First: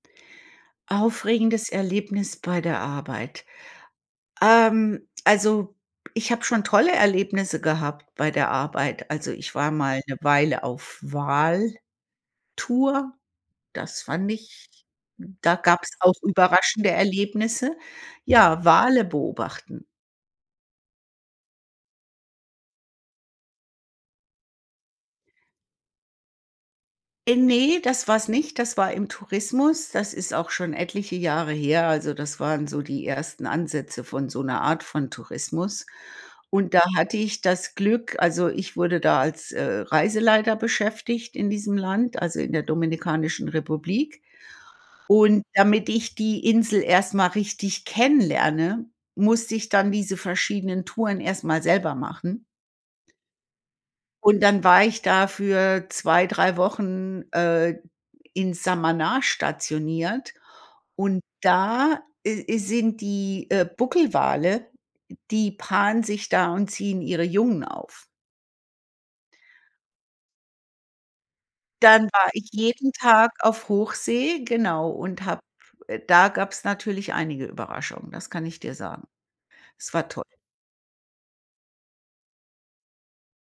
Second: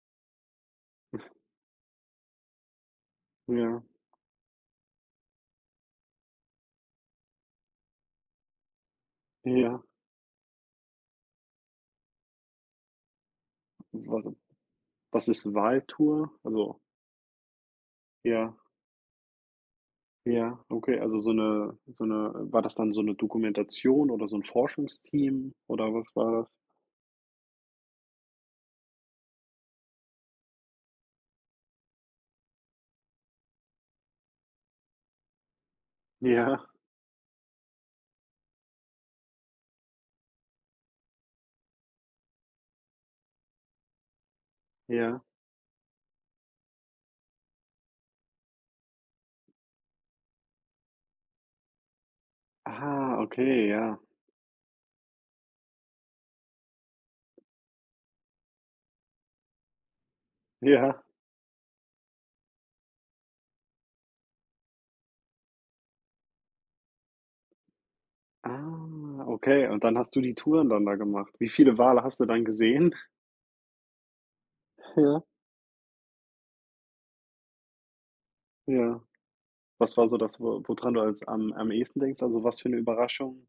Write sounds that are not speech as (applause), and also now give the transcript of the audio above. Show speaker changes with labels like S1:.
S1: (snorts)
S2: Aufregendes Erlebnis bei der Arbeit?
S1: Ja.
S2: Ähm, also, ich habe schon tolle Erlebnisse gehabt bei der Arbeit. Also, ich war
S1: Ja.
S2: mal 'ne Weile auf Wal-Tour, das fand
S1: (unintelligible)
S2: ich
S1: Was ist
S2: da gab's auch
S1: Wal-Tour? Also
S2: überraschende Erlebnisse.
S1: Ja.
S2: Ja, Wale beobachten.
S1: Ja, okay. Also so 'ne so 'ne, äh, war das dann so 'ne Dokumentation oder so 'n Forschungsteam oder was war das?
S2: Äh, ne, das war's nicht, das war im Tourismus. Das ist auch schon etliche Jahre her, also das waren so die ersten Ansätze von so 'ner Art von Tourismus
S1: Ja.
S2: und da hatte ich das Glück also ich wurde da als, äh, Reiseleiter beschäftigt in diesem Land, also in der Dominikanischen Republik,
S1: Ja.
S2: und damit ich die Insel erst mal richtig kennenlerne, musste ich dann diese verschiedenen Touren erst mal selber machen.
S1: Ah, okay, ja.
S2: Und dann war ich da für 2, 3 Wochen, äh, in Samana stationiert
S1: Ja.
S2: und da i sind die, äh, Buckelwale, die paaren sich da und ziehen ihre Jungen auf.
S1: Ah, okay und dann hast du die Touren dann da gemacht. Wie viele Wale
S2: Dann
S1: hast du
S2: war
S1: dann
S2: ich jeden
S1: gesehen? (snorts)
S2: Tag auf Hochsee, genau,
S1: (unintelligible)
S2: und habe äh, da gab's natürlich einige Überraschungen, das kann ich dir
S1: Ja.
S2: sagen. Es
S1: Was war
S2: war
S1: so
S2: toll.
S1: das, wo wodran du als am am ehesten denkst? Also, was für 'ne Überraschung?